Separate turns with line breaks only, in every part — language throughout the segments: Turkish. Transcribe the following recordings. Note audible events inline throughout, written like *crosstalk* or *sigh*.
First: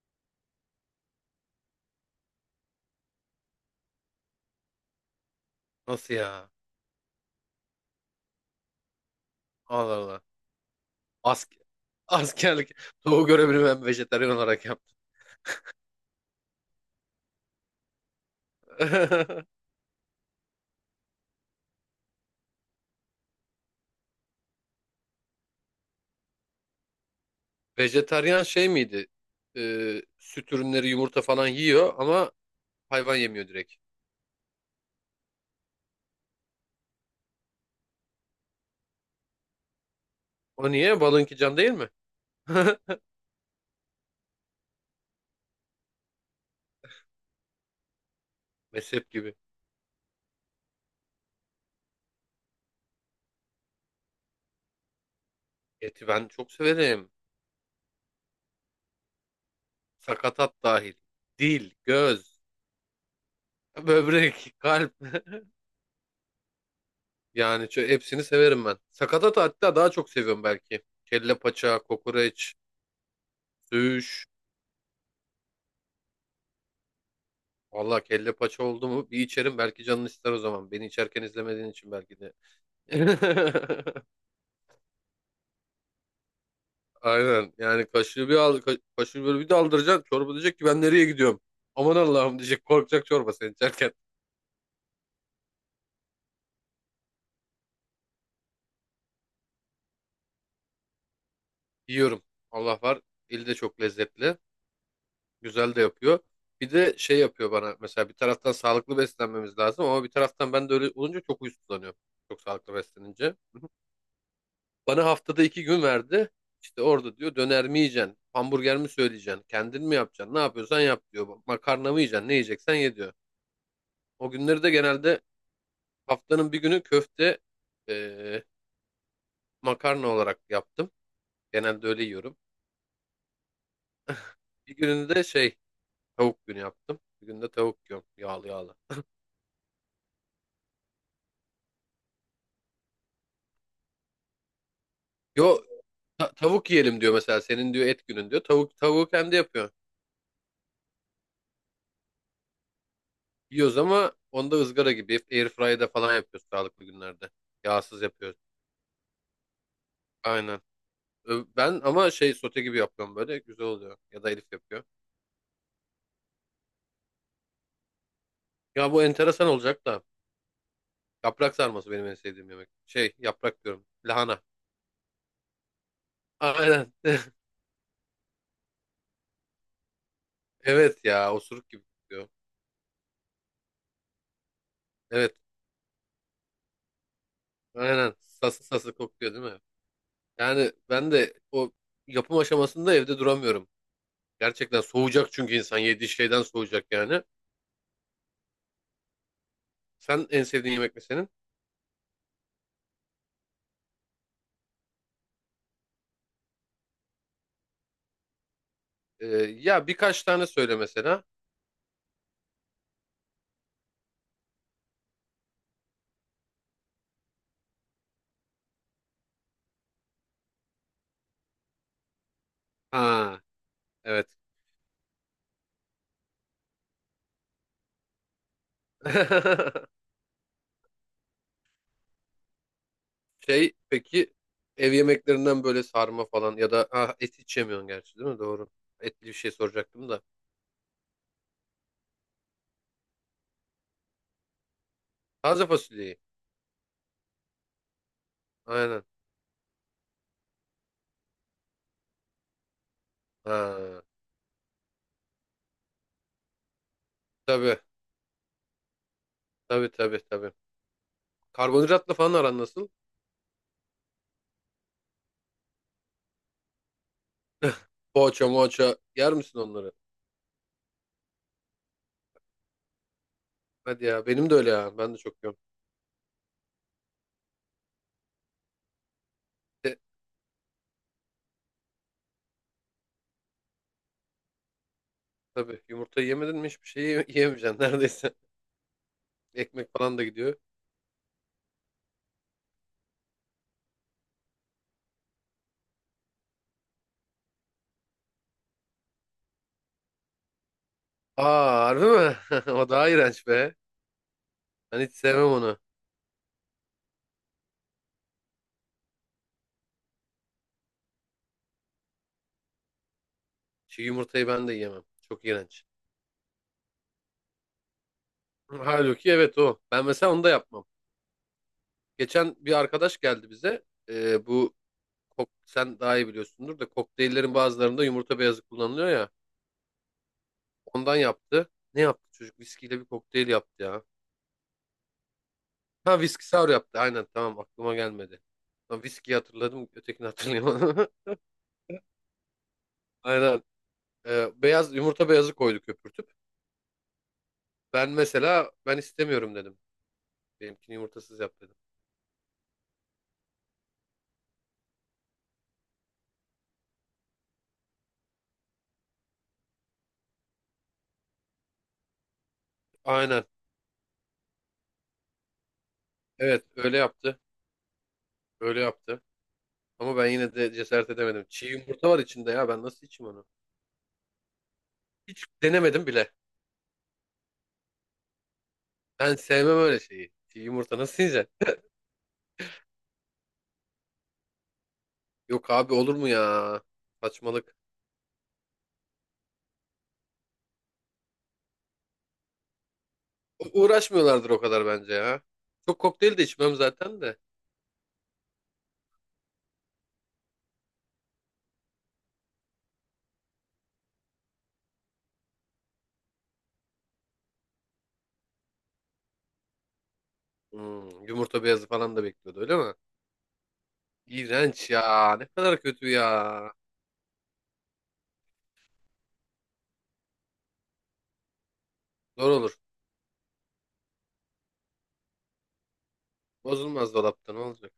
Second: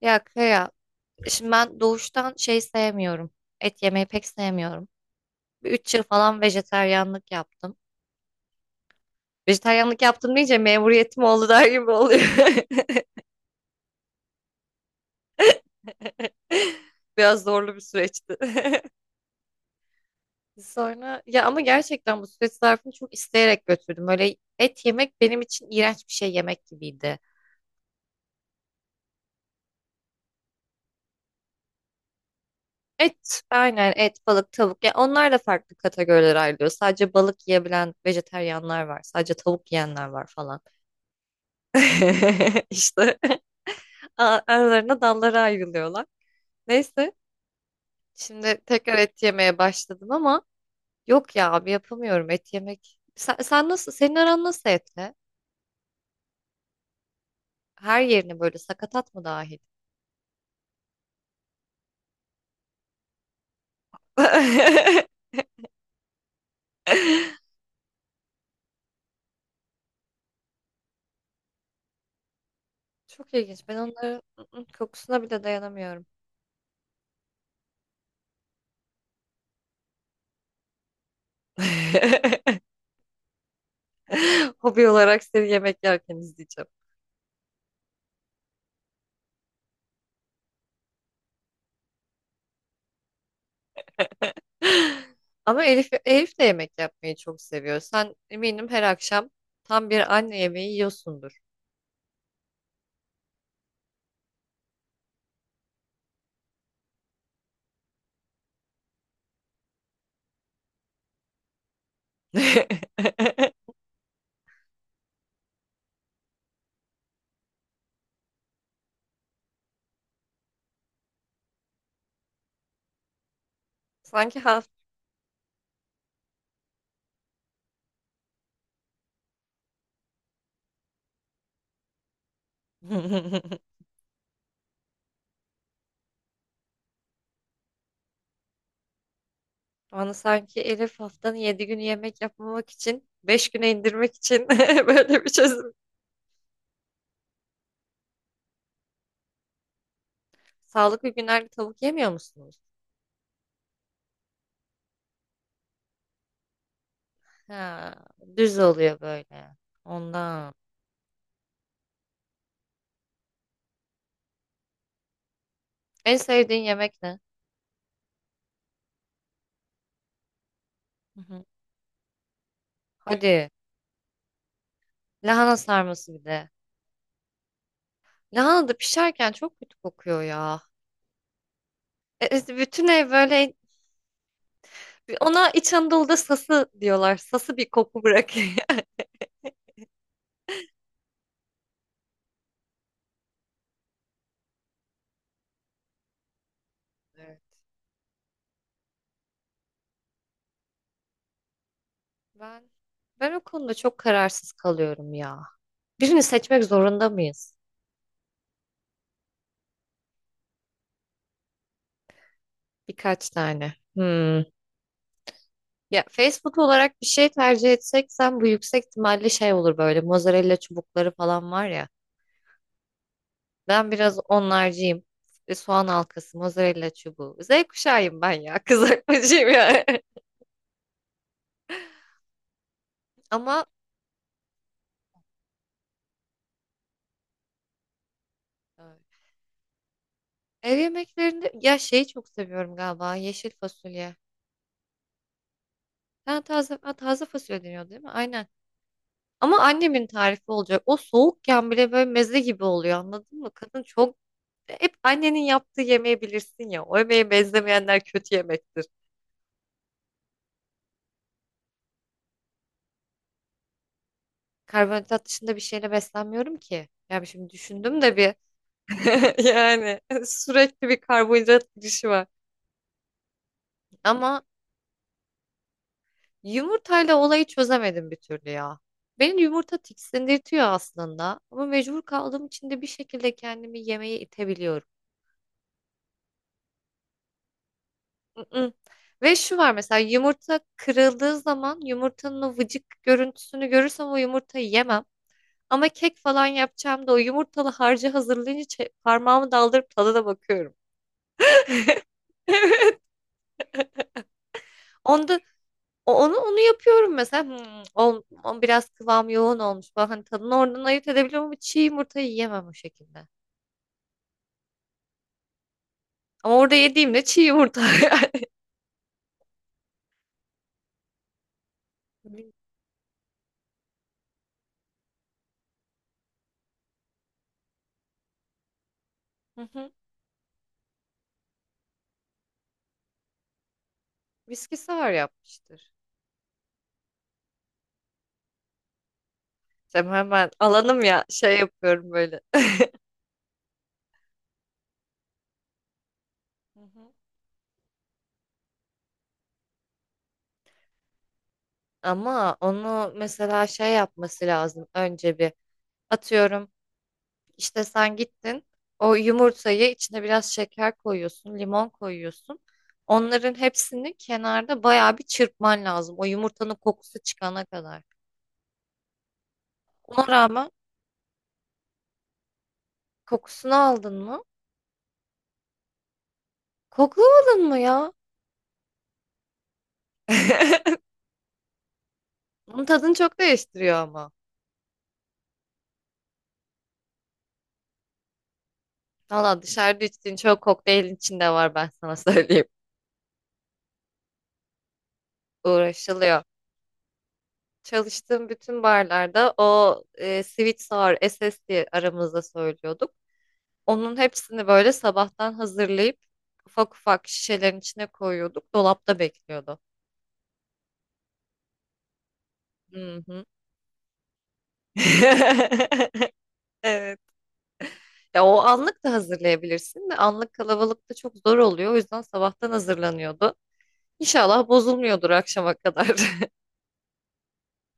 Ya Kaya, şimdi ben doğuştan şey sevmiyorum. Et yemeyi pek sevmiyorum. Bir 3 yıl
Nasıl
falan
ya?
vejetaryenlik yaptım.
Allah
Vejetaryenlik
Allah.
yaptım deyince memuriyetim oldu
Ask *laughs*
der gibi oluyor. *laughs*
askerlik. Doğu görevini ben vejetaryen olarak yaptım.
Biraz zorlu bir süreçti. *laughs*
*laughs*
Sonra ya ama gerçekten bu süreç zarfını çok isteyerek götürdüm. Öyle et yemek benim için iğrenç bir şey yemek gibiydi.
Vejetaryen şey miydi? Süt ürünleri, yumurta falan yiyor ama
Et,
hayvan yemiyor direkt.
aynen et, balık, tavuk. Ya onlar da farklı kategorilere ayrılıyor. Sadece balık yiyebilen vejetaryenler var. Sadece tavuk yiyenler var falan.
O niye? Balınki can değil mi?
*laughs*
*laughs*
İşte. Aralarına dallara ayrılıyorlar. Neyse şimdi tekrar
Mezhep
et
gibi.
yemeye başladım ama yok ya abi yapamıyorum et yemek. Sen nasıl, senin aran nasıl etle?
Eti ben çok severim.
Her yerini böyle sakatat mı dahil?
Sakatat dahil. Dil, göz, böbrek, kalp.
*laughs*
*laughs* Yani hepsini severim ben. Sakatat hatta daha çok seviyorum belki. Kelle paça, kokoreç,
Çok ilginç. Ben onların
söğüş.
kokusuna bile dayanamıyorum.
Vallahi kelle paça oldu mu bir içerim, belki canın ister o zaman. Beni içerken izlemediğin için belki de.
*laughs*
*laughs*
Hobi olarak seni yemek yerken izleyeceğim.
Aynen, yani kaşığı bir al, kaşığı böyle bir daldıracaksın. Çorba diyecek ki ben nereye gidiyorum? Aman Allah'ım diyecek, korkacak çorba sen içerken.
*laughs* Ama Elif de yemek yapmayı çok seviyor. Sen eminim her akşam tam bir anne yemeği yiyorsundur.
Yiyorum. Allah var. Eli de çok lezzetli. Güzel de yapıyor. Bir de şey yapıyor bana mesela, bir taraftan sağlıklı beslenmemiz lazım ama bir taraftan ben de öyle olunca çok huysuzlanıyorum. Çok sağlıklı beslenince.
*laughs*
Bana haftada 2 gün verdi. İşte orada diyor döner mi yiyeceksin? Hamburger mi söyleyeceksin? Kendin mi yapacaksın? Ne yapıyorsan yap diyor. Makarna mı yiyeceksin? Ne yiyeceksen ye diyor. O
Sanki
günleri de
hafta.
genelde haftanın bir günü köfte, eee, makarna olarak yaptım. Genelde öyle yiyorum.
*laughs*
Bir gününde de şey, tavuk günü yaptım. Bir günde tavuk yiyorum. Yağlı yağlı.
Bana sanki Elif haftanın 7 günü yemek yapmamak için 5 güne indirmek için *laughs* böyle bir
Yo,
çözüm.
tavuk yiyelim diyor mesela. Senin diyor et günün diyor. Tavuk, tavuğu kendi yapıyor.
Sağlıklı günlerde tavuk yemiyor musunuz?
Yiyoruz ama onda ızgara gibi airfryer'da falan yapıyoruz sağlıklı günlerde.
Ha,
Yağsız yapıyoruz.
düz oluyor böyle. Ondan.
Aynen. Ben ama şey sote gibi yapıyorum, böyle güzel oluyor. Ya da Elif yapıyor.
En sevdiğin yemek ne?
Ya bu enteresan olacak da
Hı hı.
yaprak sarması benim en sevdiğim yemek. Şey
Hadi.
yaprak diyorum. Lahana.
Lahana sarması bir de.
Aynen. *laughs*
Lahana da pişerken çok kötü kokuyor ya.
Evet ya, osuruk gibi kokuyor.
Bütün ev böyle.
Evet.
Ona İç Anadolu'da sası diyorlar. Sası bir koku
Aynen.
bırakıyor.
Sası sası
*laughs*
kokuyor değil mi? Yani ben de o yapım aşamasında evde duramıyorum. Gerçekten soğuyacak, çünkü insan yediği şeyden soğuyacak yani.
Evet.
Sen en sevdiğin yemek ne senin?
Ben ben o konuda çok kararsız kalıyorum ya. Birini seçmek zorunda mıyız?
Ee, ya birkaç tane söyle mesela.
Birkaç tane. Hmm. Ya Facebook olarak bir şey tercih etsek bu yüksek ihtimalle şey olur, böyle mozzarella çubukları falan var ya.
Ha
Ben biraz
evet.
onlarcıyım. Soğan halkası, mozzarella çubuğu. Z kuşağıyım ben ya. *laughs* Kızartmacıyım ya.
*laughs*
*laughs* Ama
Şey peki, ev yemeklerinden böyle sarma falan ya da ha, et hiç yemiyorsun gerçi değil mi? Doğru.
e,
Etli bir şey soracaktım da.
ev yemeklerinde ya şeyi çok seviyorum galiba. Yeşil fasulye.
Taze fasulyeyi.
Ha, taze fasulye deniyor değil mi? Aynen.
Aynen.
Ama annemin tarifi olacak. O soğukken bile böyle meze gibi oluyor, anladın mı? Kadın
Ha,
çok. Hep annenin yaptığı yemeği bilirsin ya. O yemeği
tabii
benzemeyenler kötü yemektir.
tabii tabii tabii. Karbonhidratla falan aran nasıl?
Karbonhidrat dışında bir şeyle beslenmiyorum ki. Yani şimdi
*laughs*
düşündüm de bir
Poğaça moğaça yer
*laughs*
misin onları?
yani sürekli bir karbonhidrat girişi var.
Hadi ya,
Ama
benim de öyle ya. Ben de çok yiyorum.
yumurtayla olayı çözemedim bir türlü ya. Beni yumurta
De,
tiksindirtiyor aslında. Ama mecbur kaldığım için de bir şekilde kendimi yemeğe itebiliyorum.
tabii yumurta yemedin mi hiçbir şey yiyemeyeceksin neredeyse.
Mm-mm. Ve
*laughs*
şu var,
Ekmek
mesela
falan da gidiyor.
yumurta kırıldığı zaman yumurtanın o vıcık görüntüsünü görürsem o yumurtayı yemem. Ama kek falan yapacağım da o yumurtalı harcı hazırlayınca parmağımı daldırıp tadına bakıyorum.
Aa harbi mi? *laughs* O
*laughs*
daha iğrenç be. Ben hiç
Onda
sevmem onu.
onu yapıyorum mesela. O biraz kıvam yoğun olmuş. Bak hani tadını oradan ayırt edebiliyorum ama çiğ yumurtayı yiyemem o şekilde.
Çiğ yumurtayı ben de yiyemem. Çok iğrenç.
Ama orada yediğimde çiğ yumurta *laughs* yani.
Halbuki evet o. Ben mesela onu da yapmam.
Bil-
Geçen bir arkadaş geldi bize. Bu sen daha iyi biliyorsundur da, kokteyllerin bazılarında yumurta beyazı kullanılıyor ya.
Hı hı.
Ondan yaptı. Ne yaptı çocuk? Viskiyle bir kokteyl yaptı ya.
Viskisi var, yapmıştır.
Ha, viski sour yaptı. Aynen tamam, aklıma gelmedi. Lan viskiyi hatırladım,
Sen
ötekini
hemen alanım
hatırlayamadım.
ya, şey yapıyorum böyle.
*laughs* Aynen. Beyaz yumurta beyazı koydu köpürtüp.
Hı hı.
Ben mesela, ben istemiyorum dedim. Benimkini yumurtasız yap dedim.
Ama onu mesela şey yapması lazım. Önce bir atıyorum. İşte sen gittin, o yumurtayı içine biraz şeker koyuyorsun, limon koyuyorsun.
Aynen.
Onların hepsini kenarda bayağı bir çırpman lazım. O
Evet
yumurtanın
öyle
kokusu
yaptı.
çıkana kadar.
Öyle yaptı. Ama
Ona
ben yine
rağmen
de cesaret edemedim. Çiğ yumurta var içinde ya. Ben nasıl içeyim onu?
kokusunu aldın mı?
Hiç denemedim bile.
Koklamadın mı ya?
Ben sevmem öyle şeyi. Çiğ yumurta
*laughs*
nasıl yiyeceksin?
Bunun tadını çok değiştiriyor ama.
Yok abi, olur mu ya? Saçmalık.
Valla dışarıda içtiğin çok kokteylin içinde var, ben sana *laughs* söyleyeyim.
Uğraşmıyorlardır o kadar bence ya. Çok kokteyl de
Uğraşılıyor.
içmem zaten de.
Çalıştığım bütün barlarda o sweet sour SS diye aramızda söylüyorduk. Onun hepsini böyle sabahtan hazırlayıp ufak ufak şişelerin içine koyuyorduk. Dolapta bekliyordu.
Hmm, yumurta beyazı falan da bekliyordu öyle mi?
Hı hı.
İğrenç ya. Ne kadar kötü
*laughs*
ya.
Evet. Ya o anlık da hazırlayabilirsin de anlık kalabalıkta çok zor oluyor. O yüzden
Zor
sabahtan
olur.
hazırlanıyordu. İnşallah bozulmuyordur akşama kadar. *laughs*
Bozulmaz, dolapta ne olacak?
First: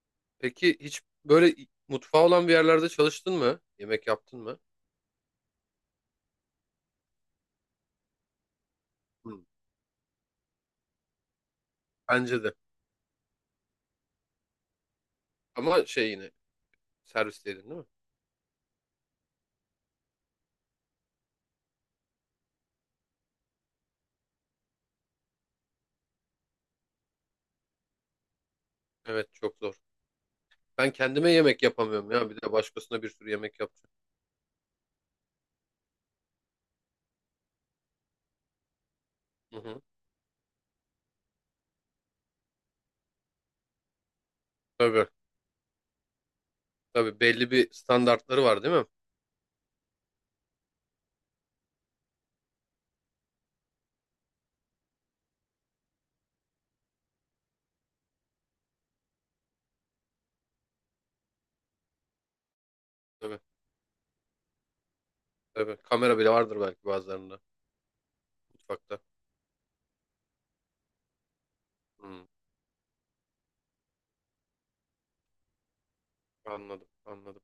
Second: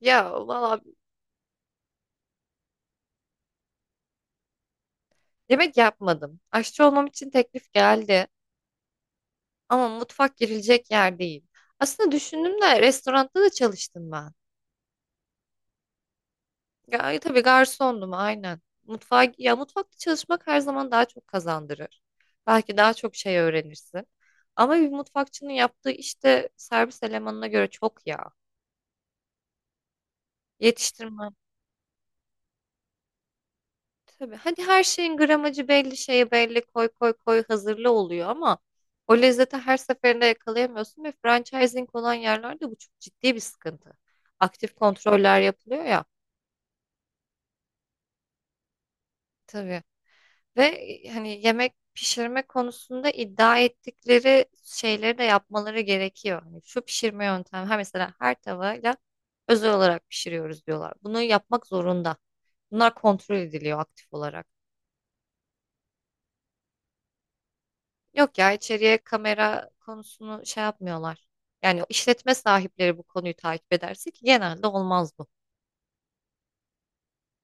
Ya
Peki
valla
hiç böyle mutfağı olan bir yerlerde çalıştın mı? Yemek yaptın mı?
yemek yapmadım. Aşçı olmam için teklif geldi.
Hmm,
Ama mutfak girilecek yer değil. Aslında
bence de.
düşündüm de restoranda da çalıştım ben.
Ama şey yine,
Ya, tabii
servisleydin değil mi?
garsondum aynen. Mutfağa, ya mutfakta çalışmak her zaman daha çok kazandırır. Belki daha çok şey öğrenirsin. Ama bir mutfakçının yaptığı işte servis elemanına göre çok ya.
Evet çok zor. Ben kendime
Yetiştirmen.
yemek yapamıyorum ya. Bir de başkasına bir sürü yemek yapacağım.
Tabii. Hadi her şeyin gramajı belli, şeyi belli, koy koy koy hazırlı oluyor ama o lezzeti
Hı
her
hı.
seferinde yakalayamıyorsun ve franchising olan yerlerde bu çok ciddi bir sıkıntı. Aktif
Tabii.
kontroller yapılıyor ya.
Tabii belli bir standartları var değil mi?
Tabii. Ve hani yemek pişirme konusunda iddia ettikleri şeyleri de yapmaları gerekiyor. Hani şu pişirme yöntemi, ha mesela her tavayla özel olarak pişiriyoruz diyorlar. Bunu yapmak zorunda. Bunlar kontrol
Tabii.
ediliyor aktif olarak.
Tabii. Kamera bile vardır belki bazılarında
Yok ya, içeriye
mutfakta.
kamera konusunu şey yapmıyorlar. Yani
Hı.
işletme sahipleri bu konuyu takip ederse, ki genelde olmaz bu.
Anladım. Anladım.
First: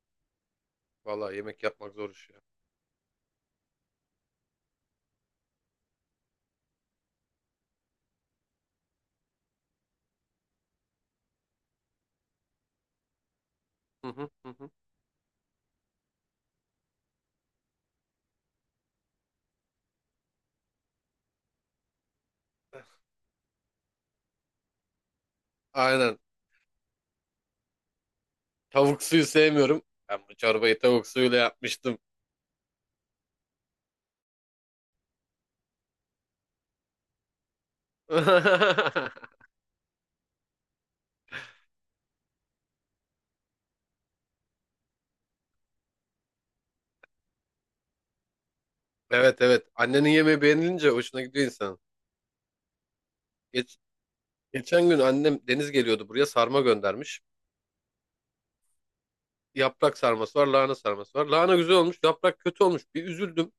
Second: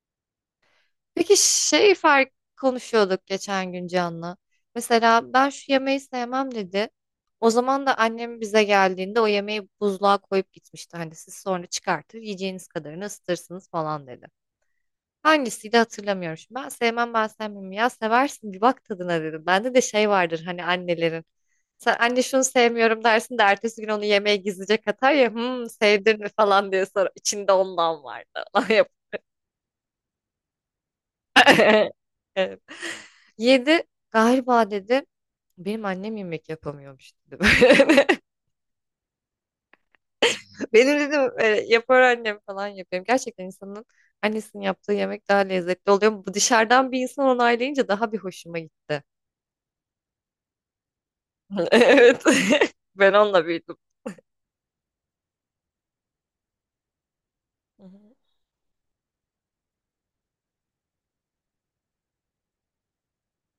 Peki
Vallahi yemek
şey
yapmak zor iş
fark
ya.
konuşuyorduk geçen gün Can'la. Mesela ben şu yemeği sevmem dedi. O zaman da annem bize geldiğinde o yemeği buzluğa koyup gitmişti. Hani siz sonra çıkartır yiyeceğiniz kadarını ısıtırsınız falan
Hı
dedi.
hı, hı hı.
Hangisiydi hatırlamıyorum şimdi. Ben sevmem ben sevmem ya seversin, bir bak tadına dedim. Bende de şey vardır hani, annelerin. Sen anne şunu sevmiyorum dersin de ertesi gün onu yemeğe gizlice katar ya, "Hmm,
Aynen.
sevdin mi" falan diye. Sonra içinde ondan vardı. *laughs*
Tavuk suyu sevmiyorum. Ben bu çorbayı tavuk suyuyla
Yapar.
yapmıştım.
*laughs* Yedi galiba dedi. Benim annem yemek yapamıyormuş dedi. *laughs* Böyle.
*laughs*
Benim dedim yapar annem falan yapıyorum. Gerçekten insanın annesinin yaptığı yemek daha lezzetli oluyor. Bu dışarıdan bir insan onaylayınca daha bir hoşuma gitti.
Evet evet. Annenin yemeği beğenilince hoşuna gidiyor
*laughs*
insan.
Evet. *laughs* Ben onunla büyüdüm.
Geç, geçen gün annem Deniz geliyordu buraya, sarma göndermiş.
Hı
Yaprak sarması var, lahana sarması var. Lahana güzel olmuş, yaprak kötü olmuş. Bir üzüldüm.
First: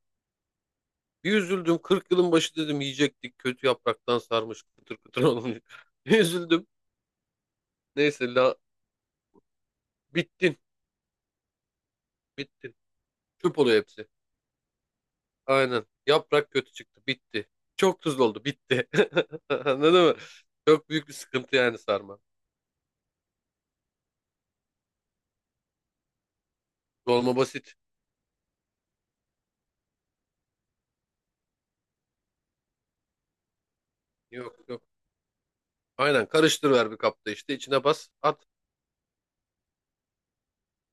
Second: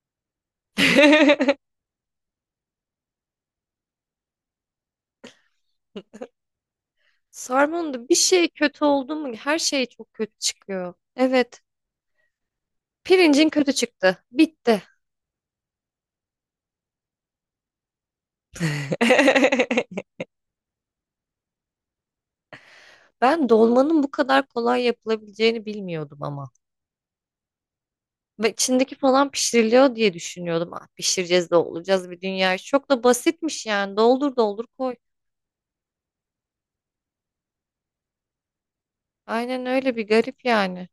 Bir
hı.
üzüldüm. 40 yılın başı dedim yiyecektik. Kötü yapraktan sarmış, kıtır kıtır olmuş. *laughs* Bir
*laughs*
üzüldüm.
Sarmanında bir
Neyse
şey
la,
kötü oldu mu her şey çok kötü
bittin,
çıkıyor. Evet.
bittin.
Pirincin
Çöp
kötü
oluyor hepsi.
çıktı. Bitti.
Aynen. Yaprak kötü çıktı, bitti. Çok tuzlu oldu, bitti. *laughs* Anladın
*laughs*
mı? Çok büyük bir sıkıntı yani sarma.
Ben dolmanın bu kadar kolay yapılabileceğini bilmiyordum ama.
Dolma basit.
Ve içindeki falan pişiriliyor diye düşünüyordum. Ah, pişireceğiz de olacağız bir dünya. Çok da basitmiş yani. Doldur
Yok
doldur
yok.
koy.
Aynen, karıştır ver bir kapta, işte içine bas at.
Aynen, öyle bir garip yani.